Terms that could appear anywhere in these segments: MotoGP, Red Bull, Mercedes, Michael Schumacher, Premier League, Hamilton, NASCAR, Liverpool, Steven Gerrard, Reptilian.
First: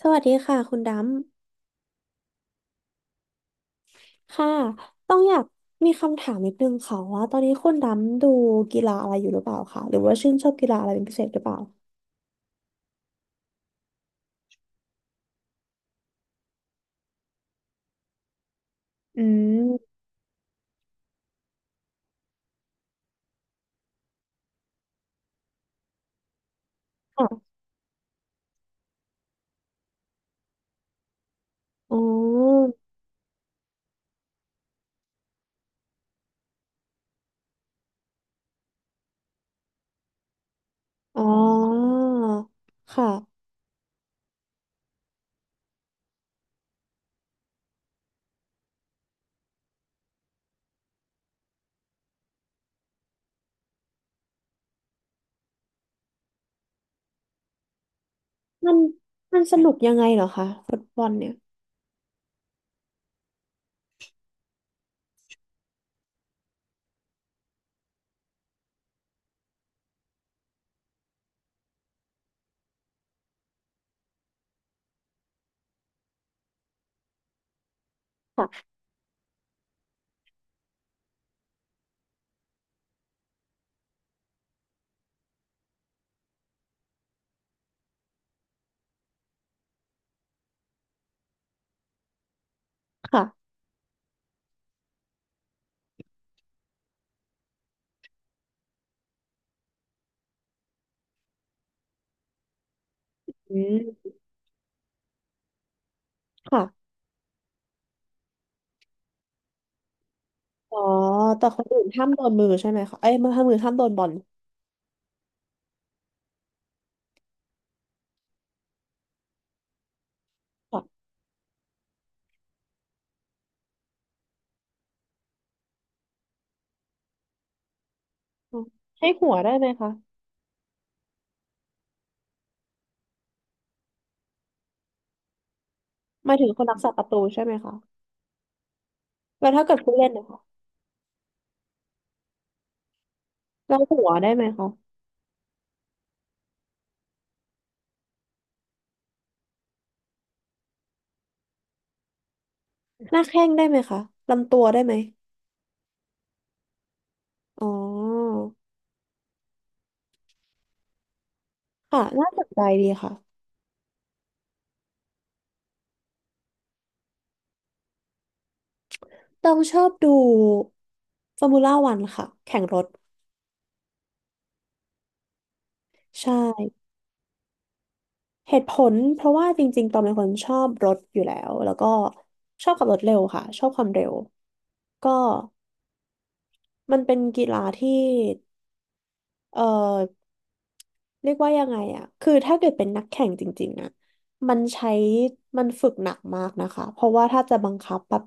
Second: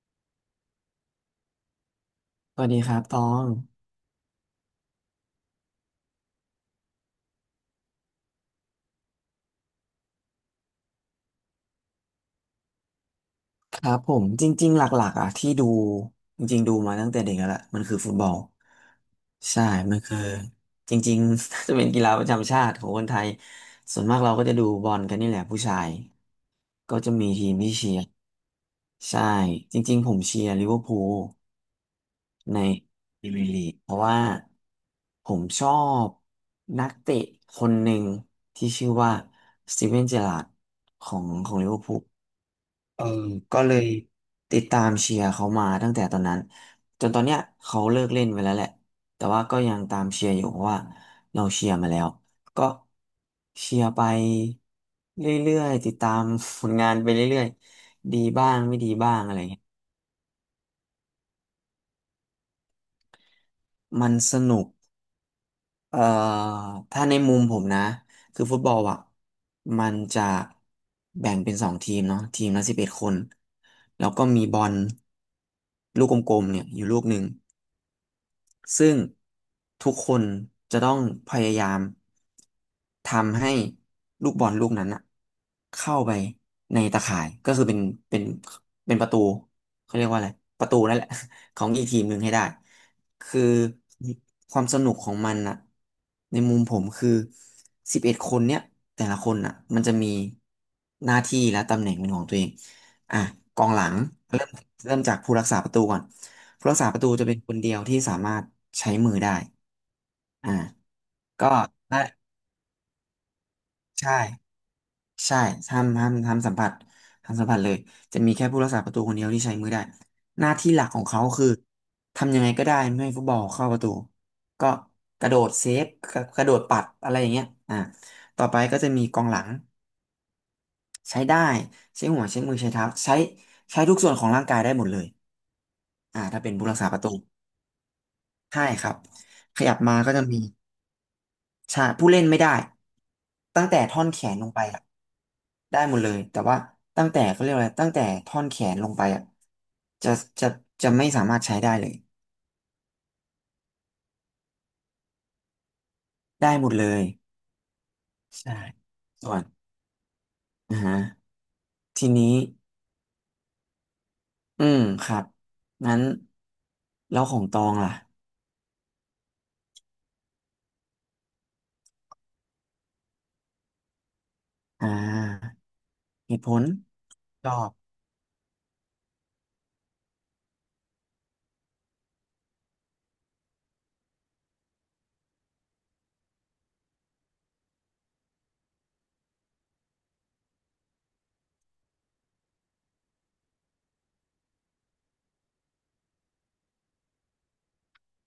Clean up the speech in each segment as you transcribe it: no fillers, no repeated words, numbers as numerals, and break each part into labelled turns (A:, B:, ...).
A: สวัสดีค่ะคุณด
B: สวัสดีครับตอง
A: ำค่ะต้องอยากมีคำถามนิดนึงค่ะว่าตอนนี้คุณดำดูกีฬาอะไรอยู่หรือเปล่าคะหรือว่าชื่นชอบกีฬาอะไรเป็นพิเศษหรือเปล่า
B: ครับผมจริงๆหลักๆอ่ะที่ดูจริงๆดูมาตั้งแต่เด็กแล้วล่ะมันคือฟุตบอล
A: อื
B: ใช่
A: ม
B: มันคือจริงๆ จะเป็นกีฬาประจำชาติของคนไทยส่วนมากเราก็จะดูบอลกันนี่แหละผู้ชายก็จะ
A: ค่ะ
B: มีทีมที่เชียร์ใช่จริงๆผมเชียร์ลิเวอร์พูล
A: อ๋อ
B: ในพรีเมียร์ลีกเพราะว่าผมชอบนักเตะคนหนึ่งที่ชื่อว่าสตีเวนเจอราร์ดขอ
A: อ๋อ
B: งของลิเวอร์พูล เออ
A: ค่ะ
B: ก็เลยติดตามเชียร์เขามาตั้งแต่ตอนนั้นจนตอนเนี้ยเขาเลิกเล่นไปแล้วแหละแต่ว่าก็ยังตามเชียร์อยู่เพราะว่าเราเชียร์มาแล้วก็เชียร์ไปเรื่อยๆติดตามผลงานไปเรื่อยๆดีบ้าง
A: มัน
B: ไม่ดีบ้างอะไร
A: มันส
B: เงี้ย
A: นุกยังไงเหรอคะฟุตบอลเนี่ย
B: มันสนุกเอ่อถ้าในมุมผมนะคือฟุตบอลอ่ะมันจะแบ่งเป็นสองทีมเนาะทีมละสิบเอ็ดคนแล้วก็มีบอลลูกกลมๆเนี่ยอยู่ลูกหนึ่ง
A: ค่ะ
B: ซึ่งทุกคนจะต้องพยายามทำให้ลูกบอลลูกนั้นอะเข้าไปในตาข่ายก็คือเป็นเป็นประตูเขาเรียกว่าอะไรประตูนั่นแหละ ของอีกทีมหนึ่งให้ได้คือ
A: ค่ะ
B: ความสนุกของมันอะในมุมผมคือสิบเอ็ดคนเนี่ยแต่ละคนอะมันจะมีหน้าที่และตำแหน่งเป็นของตัวเองอ่ะก
A: อื
B: องหลัง
A: ม
B: เริ่มเริ่มจากผู้รักษาประตูก่อน ผู้รักษา
A: ค่ะ
B: ประตูจะเป็นคนเดียวที่สามารถใช้มือได้อ่า
A: อ๋อแต่
B: ก็
A: คนอื่น
B: ได้
A: ห้ามโดนมือใช่ไหมคะเอ้ยมือห้ามมือห้ามโดนบอ
B: ใช่
A: ล
B: ใช่ห้ามสัมผัสห้ามสัมผัสเลย จะมีแค่ผู้รักษาประตูคนเดียวที่ใช้มือได้หน้าที่หลักของ
A: ค่ะ
B: เขาคือทำยังไงก็ได้ไม่ให้ฟุตบอลเข้าประตูก็กระโดดเซฟกระโดดปัดอะไรอย่างเงี้ยอ่าต่อ
A: อ๋
B: ไป
A: อ
B: ก็จะมี
A: ใช้
B: กอง
A: หัว
B: หลัง
A: ได้ไหมคะ
B: ใช้ได้ใช้หัวใช้มือใช้เท้าใช้ใช้ทุกส่วนของร่างกายได้หมดเลย
A: หมาย
B: ถ้า
A: ถึง
B: เป็น
A: คน
B: ผู้รั
A: รั
B: ก
A: ก
B: ษา
A: ษา
B: ป
A: ป
B: ระ
A: ระ
B: ตู
A: ตูใช่ไหมคะ
B: ใช่ครับ
A: แล้ว
B: ข
A: ถ้า
B: ยั
A: เกิ
B: บ
A: ดผู้
B: มา
A: เล่น
B: ก็จะ
A: นะ
B: มี
A: คะ
B: ใช่ผู้เล่นไม่ได้ตั้ง
A: เรา
B: แต่
A: หั
B: ท่อน
A: ว
B: แข
A: ได้
B: น
A: ไหม
B: ลงไป
A: คะ
B: อะได้หมดเลยแต่ว่าตั้งแต่เขาเรียกอะไรตั้งแต่ท่อนแขนลงไปอะจะจะจะไม่สามารถใช้ได้เลย
A: หน้าแข้งได้ไหมคะ ลำตัวได้ไหม
B: ได้หมดเลย
A: อ๋อ
B: ใช่ส่วนอ่าฮะ
A: ค่ะ
B: ที
A: น่า
B: นี้
A: สนใจดีค่ะ
B: อืมครับงั้นแล้วของตองล่ะ
A: ต้องชอบดูฟอร์มูล่าวันค่ะ แข่งรถ
B: อ่า
A: ใช่
B: เหตุผลตอบ
A: เหตุผลเพราะว่าจริงๆ ตอนเป็นคนชอบรถอยู่แล้ว แล้วก็ชอบขับรถเร็วค่ะ ชอบความเร็ว ก็มันเป็นกีฬาที่ เอ่อเรียกว่ายังไงอะคือถ้าเกิดเป็นนักแข่งจริงๆอะมันใช้มันฝึกหนักมากนะคะเพราะว่าถ้าจะบังคับแบบ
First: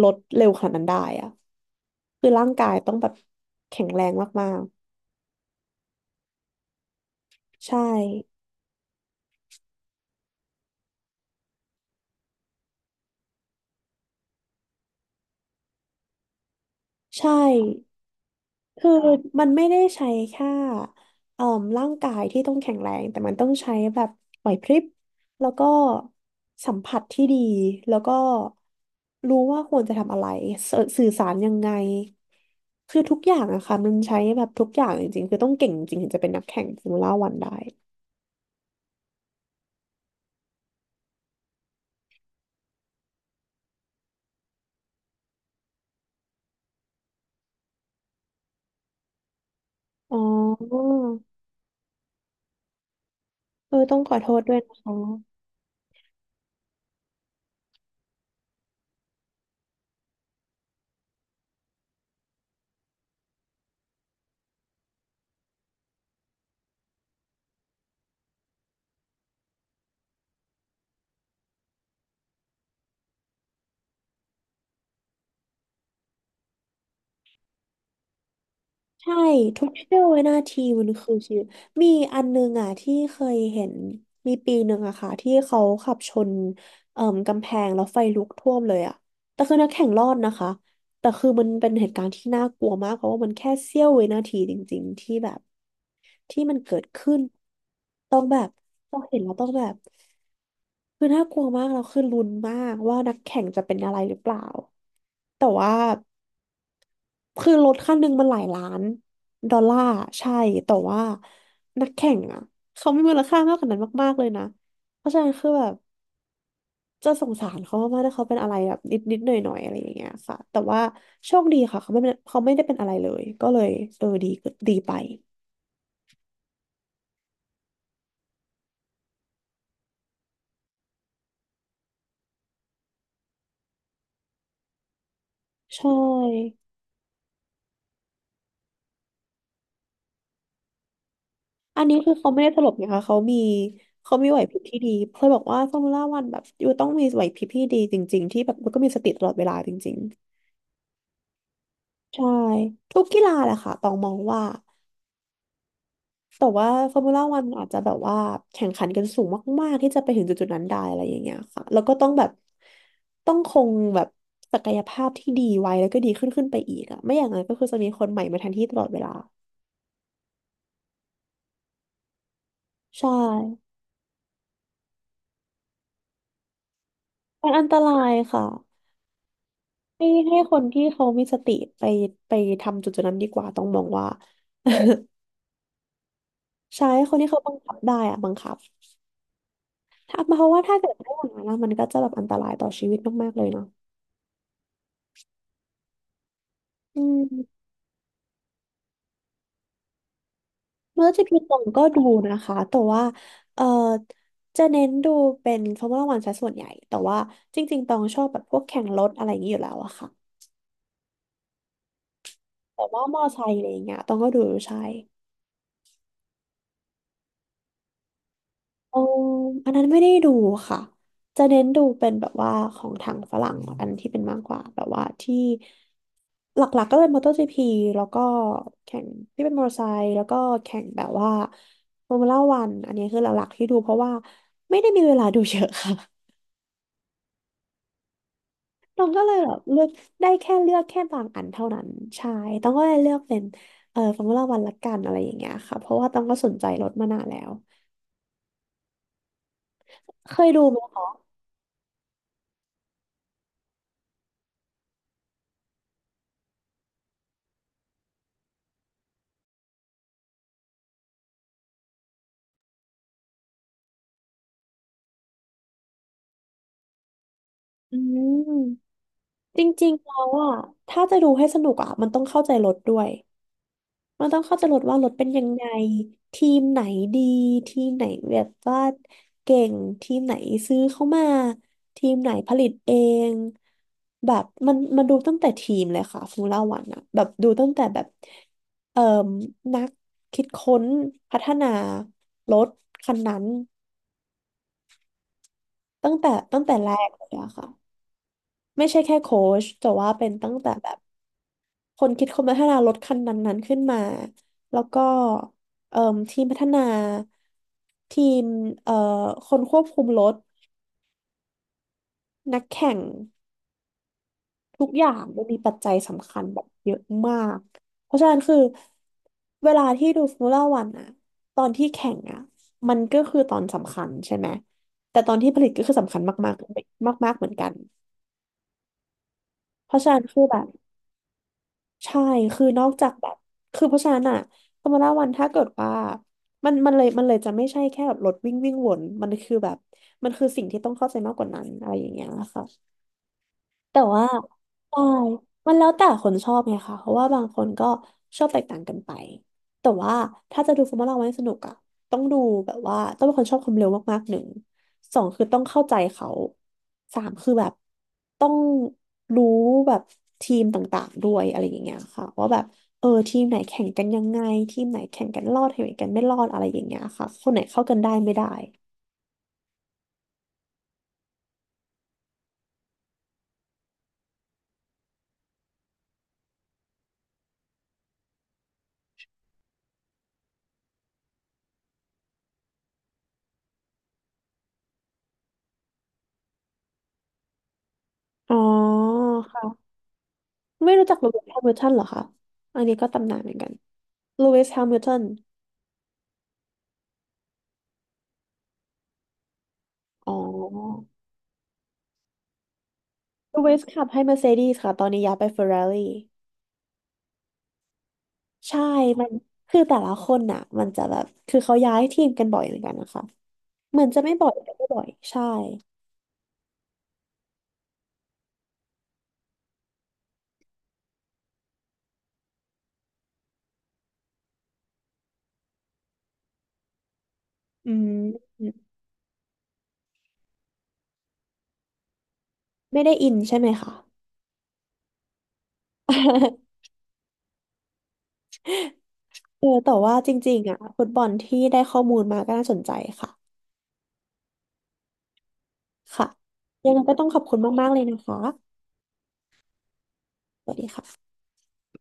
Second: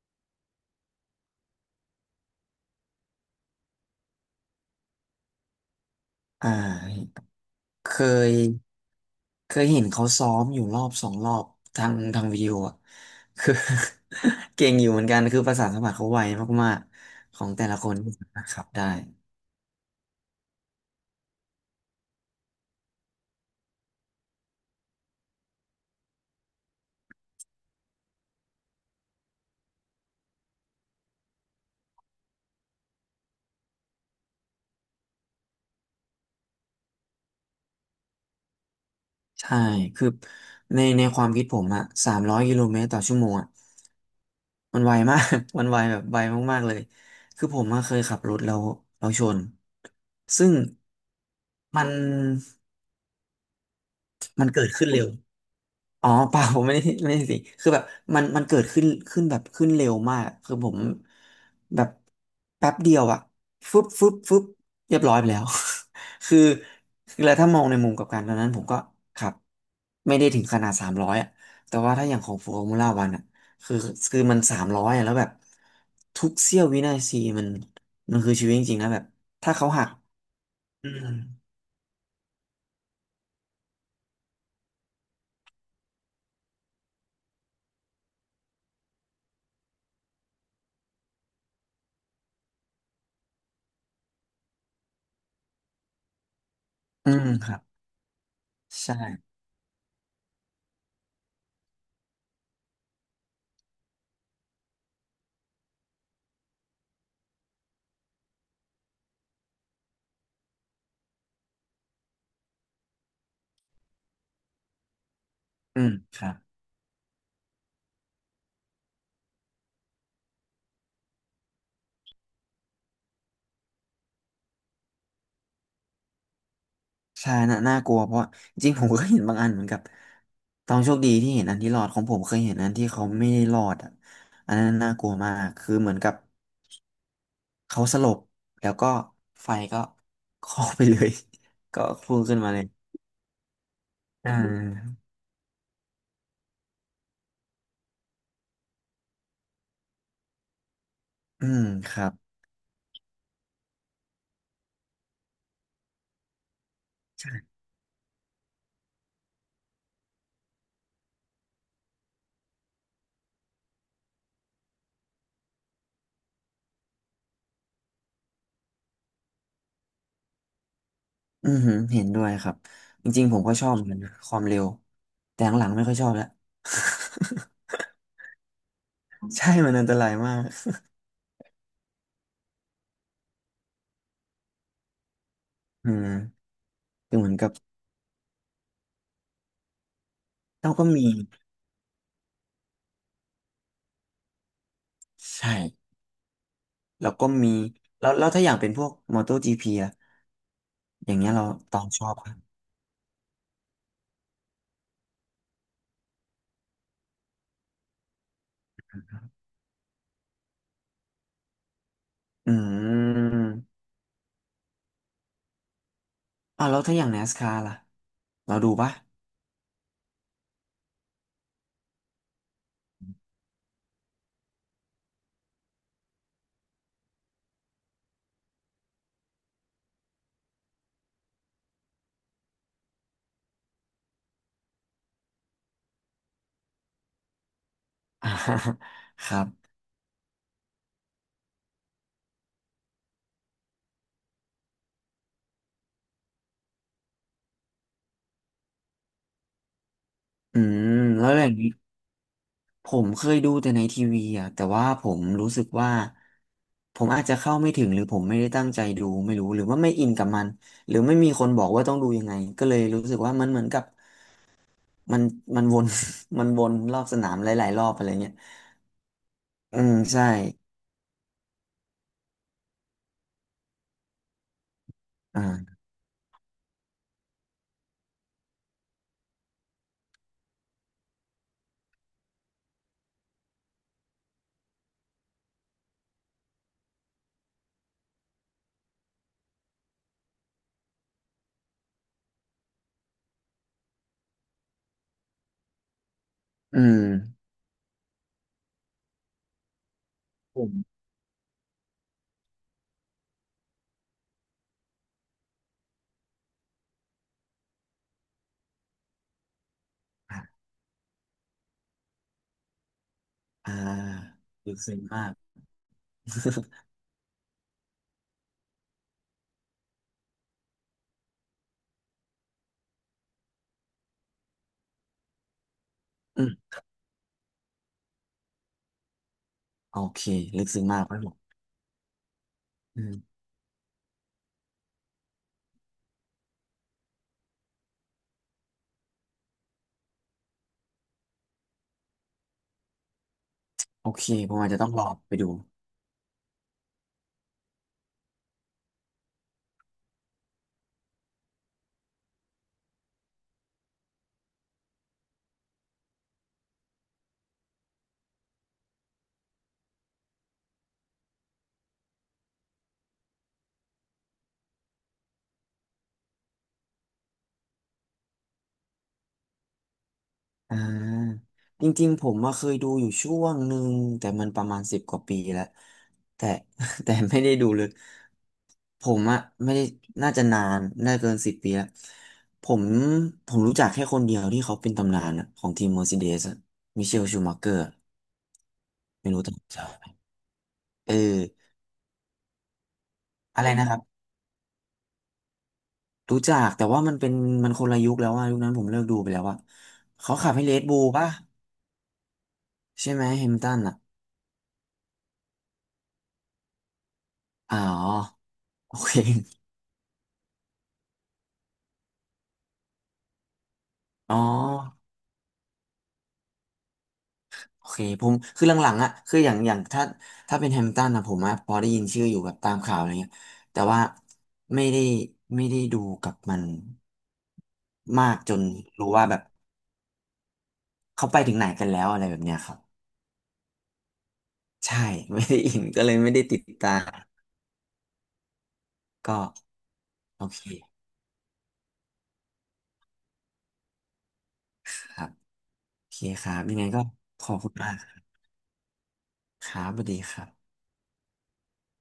A: ลดเร็วขนาดนั้นได้อะคือร่างกายต้องแบบแข็งแรงมาก
B: อ่า
A: ๆใช่
B: เคยเคยเห็นเขาซ้อมอยู่รอบสองรอบทางทางวิดีโออ่ะคือ เก่งอยู่เหมือนกันคือประสานสัมผัสเขาไวมาก
A: ใช่
B: ๆของแต่ละคนที่สามารถขับได้
A: คือมันไม่ได้ใช้แค่เอ่อร่างกายที่ต้องแข็งแรงแต่มันต้องใช้แบบไหวพริบแล้วก็สัมผัสที่ดีแล้วก็รู้ว่าควรจะทำอะไรสสื่อสารยังไงคือทุกอย่างอะค่ะมันใช้แบบทุกอย่างจริงๆคือต้องเก่งจริงถึงจะเป็นนักแข่งฟอร์มูล่าวันได้
B: ใช่คือในความคิดผมอะ300 กิโลเมตรต่อชั่วโมงอะมันไวมาก มันไวแบบไวมากๆเลยคือผมอะเคยขับรถแล้วเราชน
A: อ๋
B: ซึ่ง
A: อ
B: มัน
A: เออต้องขอโทษ
B: มัน
A: ด้วย
B: เกิด
A: นะ
B: ขึ้น
A: คะ
B: เร็ว อ๋อเปล่าผมไม่ได้สิคือแบบมันเกิดขึ้นแบบขึ้นเร็วมากคือผมแบบแป๊บเดียวอะฟึบฟึบฟึบเรียบร้อยไปแล้ว คือคือแล้วถ้ามองในมุมกลับการตอนนั้นผมก็ขับไม่ได้ถึงขนาดสามร้อยอะแต่ว่าถ้าอย่างของฟอร์มูล่าวันอะคือคือมันสามร้อยอะแล้วแบบทุกเสี้ยววินาทีมันคือชีวิตจริงๆนะแบบ
A: ใช่
B: ถ้า
A: ทุ
B: เขา
A: ก
B: หัก
A: เสี้ยววินาทีมั
B: อื
A: น
B: ม
A: คือชีวิตมีอันนึงอ่ะที่เคยเห็นมีปีหนึ่งอะค่ะที่เขาขับชนเอ่มกำแพงแล้วไฟลุกท่วมเลยอะแต่คือนักแข่งรอดนะคะแต่คือมันเป็นเหตุการณ์ที่น่ากลัวมากเพราะว่ามันแค่เสี้ยววินาทีจริงๆที่แบบที่มันเกิด
B: อื
A: ขึ้น
B: มครับ
A: ต้องแบบ
B: ใช่
A: ต้องเห็นแล้วต้องแบบคือน่ากลัวมากแล้วคือลุ้นมากว่านักแข่งจะเป็นอะไรหรือเปล่าแต่ว่า คือรถคันหนึ่งมันหลายล้านดอลลาร์ใช่ แต่ว่านักแข่งอ่ะเขามีมูลค่ามากกว่านั้นมากๆเลยนะ เพราะฉะนั้นคือแบบ
B: อืมครับ
A: จะสงสารเขามากๆถ้าเขาเป็นอะไรแบบนิดๆหน่อยๆอะไรอย่างเงี้ยค่ะแต่ว่าโชคดีค่ะเขาไม่เป็นเขาไม่ได้เป็นอะไรเลย ก็เลยเออดีดีไป
B: ใช่น่ากลัวเพราะว่าจริงๆผมก็เห็นบางอันเหมือนกับตองโชคดีที่เห็นอันที่รอดของผมเคยเห็นอันที่เขาไม่ได้รอดอ่ะอันนั้นน่ากลัวมากคือ
A: ใช
B: เหมือนกับ
A: ่
B: เขาสลบแล้วก็ไฟก็คลอกไปเลย
A: อั
B: ก็
A: นนี้คือ
B: พุ่ง
A: เขา
B: ขึ้น
A: ไม่ได้
B: มา
A: ต
B: เลย
A: ลกนะคะเขามี
B: อ่
A: ไหวพริบที่ดี
B: า
A: เพื่อบอกว่าฟอร์มูล่าวันแบบอยู่ต้องมีไหวพริบที่ดีจริงๆที่แบบมันก็มีสติตลอดเวลาจริง
B: อืมครั
A: ๆ
B: บ
A: ใช่ทุกกีฬาแหละค่ะต้องมองว่า แต่ว่าฟอร์มูล่าวันอาจจะแบบว่าแข่งขันกันสูงมากๆที่จะไปถึงจุดๆนั้นได้อะไรอย่างเงี้ยค่ะแล้วก็ต้องแบบต้องคงแบบศักยภาพที่ดีไว้แล้วก็ดีขึ้นขึ้นไปอีกอะไม่อย่างนั้นก็คือจะมีคนใหม่มาแทนที่ตลอดเวลา
B: อือหือเห็นด้วยครับจ
A: ใช่
B: ริงๆผมก็ชอบเหมือนกันนะความเร็วแต่หลังๆไม่ค่อยชอบแล้ว
A: มันอันตรายค่ะ
B: ใช่มันอันต
A: ให้
B: รายมา
A: ให้
B: ก
A: คนที่เขามีสติไปไปทำจุดๆนั้นดีกว่าต้องมองว่า
B: อืม
A: ใช่ให้ค
B: คื
A: น
B: อเห
A: ที่
B: มือน
A: เขา
B: กับ
A: บังคับได้อะบังคับถ้าเพราะว่า
B: เรา
A: ถ้า
B: ก็
A: เกิด
B: มี
A: ไม่อย่างนั้นอะมันก็จะแบบอันตรายต่อชีวิตมากๆเลยเนาะ
B: ใช่
A: อื
B: แล้วก็มี
A: ม
B: แล้วถ้าอย่างเป็นพวก MotoGP อะ
A: เมื่
B: อ
A: อ
B: ย่าง
A: จะ
B: เงี้ย
A: พิ
B: เรา
A: ตอง
B: ตอ
A: ก็
B: ง
A: ดู
B: ชอบครั
A: นะ
B: บ
A: คะแต่ว่าเออจะเน้นดูเป็นฟอร์มูล่าวันซะส่วนใหญ่แต่ว่าจริงๆตองชอบแบบพวกแข่งรถอะไรอย่างนี้อยู่แล้วอะค่ะ
B: อื
A: แต่ว่ามอไซค์อะไรอ
B: ม
A: ย่างเงี้ยตองก็ดูใช่
B: อ่าวแล้วถ้าอย่าง NASCAR ล่ะเราดูปะ
A: เอออันนั้นไม่ได้ดูค่ะจะเน้นดูเป็นแบบว่าของทางฝรั่งอันที่เป็นมากกว่าแบบว่าที่หลักๆก็เป็นมอเตอร์จีพีแล้วก็แข่งที่เป็นมอเตอร์ไซค์แล้วก็แข่งแบบว่าฟอร์มูล่าวันอันนี้คือหลักๆที่ดูเพราะว่าไม่ได้มีเวลาดูเยอะค่ะ
B: อ่า
A: ตอง ก็
B: ค
A: เลย
B: รับ
A: แบบเลือกได้แค่เลือกแค่บางอันเท่านั้นใช่ตองก็เลยเลือกเป็นฟอร์มูล่าวันละกันอะไรอย่างเงี้ยค่ะเพราะว่าตองก็สนใจรถมานานแล้วเคย
B: อื
A: ดูไหม
B: ม
A: คะ
B: แล้วอย่างนี้ผมเคยดูแต่ในทีวีอ่ะแต่ว่าผมรู้สึกว่าผมอาจจะเข้าไม่ถึงหรือผมไม่ได้ตั้งใจดูไม่รู้หรือว่าไม่อินกับมันหรือไม่มีคนบอกว่าต้องดูยังไงก็เลยรู้สึกว่ามันเหมือนกับมันมันวน มันวนรอบสนามหลายๆรอบ
A: อื
B: อะไร
A: ม
B: เงี้ย
A: จ
B: อื
A: ริ
B: ม
A: งๆแล้
B: ใช่
A: วอ่ะถ้าจะดูให้สนุกอ่ะมันต้องเข้าใจรถด้วย มันต้องเข้าใจรถว่ารถเป็นยังไง
B: อ่า
A: ทีมไหนดีทีมไหนแบบว่าเก่งทีมไหนซื้อเข้ามาทีมไหนผลิตเองแบบมันดูตั้งแต่ทีมเลยค่ะฟูล่าวันอะแบบดูตั้งแต่แบบเอ่อนักคิดค้นพัฒนารถคันนั้นตั้งแต่
B: อื
A: แร
B: ม
A: กเลยอะค่ะไม่ใช่แค่โค้ชแต่ว่าเป็นตั้ง
B: ผ
A: แต่
B: ม
A: แบบ คนคิดคนพัฒนารถคันนั้นๆขึ้นมา แล้วก็เอ่มทีมพัฒนาทีมเอ่อคนควบคุมรถนักแข่ง
B: อ่าลึก
A: ทุก
B: ซึ้
A: อ
B: ง
A: ย่าง
B: มาก
A: มันมีปัจจัยสำคัญแบบเยอะมาก เพราะฉะนั้นคือเวลาที่ดูฟ o ร์มูล่าวันอะตอนที่แข่งอะมันก็คือตอนสำคัญใช่ไหมแต่ตอนที่ผลิตก็คือสำคัญ
B: อืม
A: มากๆมากๆเหมือนกันเพ
B: โอ
A: ราะฉะนั้
B: เค
A: นคือแบ
B: ลึ
A: บ
B: กซึ้งมากครับผม
A: ใช่ คือนอก
B: อื
A: จากแบบ
B: ม
A: คือเพราะฉะนั้นอะฟอร์มูล่าวันถ้าเกิดว่ามันเลยจะไม่ใช่แค่แบบรถวิ่งวิ่งวน มันคือแบบ มันคือสิ่งที่ต้องเข้าใจมากกว่านั้นอะไรอย่างเงี้ยค่ะ แต่
B: โอ
A: ว่า
B: เคผมอาจจะต้อง
A: ใช่
B: ลองไปดู
A: มันแล้วแต่คนชอบไงคะเพราะว่าบางคนก็ชอบแตกต่างกันไปแต่ว่าถ้าจะดูฟอร์มูล่าวันให้สนุกอะต้องดูแบบว่าต้องเป็นคนชอบความเร็วมากๆหนึ่งสองคือต้องเข้าใจเขาสามคือแบบต้องรู้แบบทีมต่างๆด้วยอะไรอย่างเงี้ยค่ะว่าแบบเออทีมไหนแข่งกันยังไงทีมไหนแข่งกันรอดทีมไหนกันไม่รอดอะไรอย่างเงี้ยค่ะคนไหนเข้ากันได้ไม่ได้
B: อ่าจริงๆผมมาเคยดูอยู่ช่วงหนึ่งแต่มันประมาณ10 กว่าปีแล้วแต่ แต่ไม่ได้ดูเลยผมอะไม่ได้น่าจะนานน่าเกิน10 ปีแล้วผมผมรู้จักแค่คนเดียวที่เขาเป็นตำนานอะของทีมเมอร์ซิเดสมิเชลชูมัเกอร์
A: อ๋อ
B: ไม่รู้จัก
A: ค่ะ
B: ไหม
A: ไม่รู้
B: เออ
A: จักโรเบิร์ตแฮมิลตันเหรอคะอันนี้ก็ตำนานเหมือน
B: อะ
A: กั
B: ไร
A: น
B: นะครับ
A: ลูอิสแฮมิลตัน
B: รู้จักแต่ว่ามันเป็นมันคนละยุคแล้วว่ายุคนั้นผมเลิกดูไปแล้วว่ะ
A: อ๋
B: เขาขับให้เรดบู
A: อ
B: ลป่ะใช่ไหมแฮมิ
A: ลู
B: ลตั
A: อิ
B: น
A: ส
B: อะ
A: ขับให้เมอร์เซเดสค่ะ ตอนนี้ย้ายไปเฟอร์รารี่
B: อ๋อ
A: ใช่
B: โอ
A: มัน
B: เค
A: คือแต่ละคนน่ะมันจะแบบ คือเขาย้ายทีมกันบ่อยเหมือนกันนะคะ เหมือนจะไม่
B: อ๋อ
A: บ่อยแต่ก็บ่อย ใช่
B: โอเคผมคือหลังๆอ่ะคืออย่างถ้าเป็นแฮมป์ตันอะผมอะพอได้ยินชื่ออยู่แบบตามข่าวอะไรเงี้ยแต่ว่าไม่ได้ไม่ได้ดูกับมัน
A: อื
B: มากจ
A: ม
B: นรู้ว่าแบบเขาไปถึงไหนกันแล้วอะไรแบบเนี้ยครับ
A: ไม่ได้อินใช่ไหมคะ
B: ใช่ ไม่ได้อินก็เลยไม่ได้ติด ตามก็
A: เออแต่ว่าจ
B: โอ
A: ริง
B: เค
A: ๆอ่ะฟุตบอลที่ได้ข้อมูลมาก็น่าสนใจค่ะ
B: ครับ โอเค
A: ค่ะ
B: ครับยังไง
A: ยังไง
B: ก็
A: ก็ต้องขอบ
B: ขอ
A: คุ
B: บ
A: ณ
B: คุณ
A: มา
B: มา
A: กๆ
B: ก
A: เลย
B: ค
A: นะ
B: รั
A: คะ
B: บสวัสดีครั
A: ส
B: บ
A: วัสดีค่ะ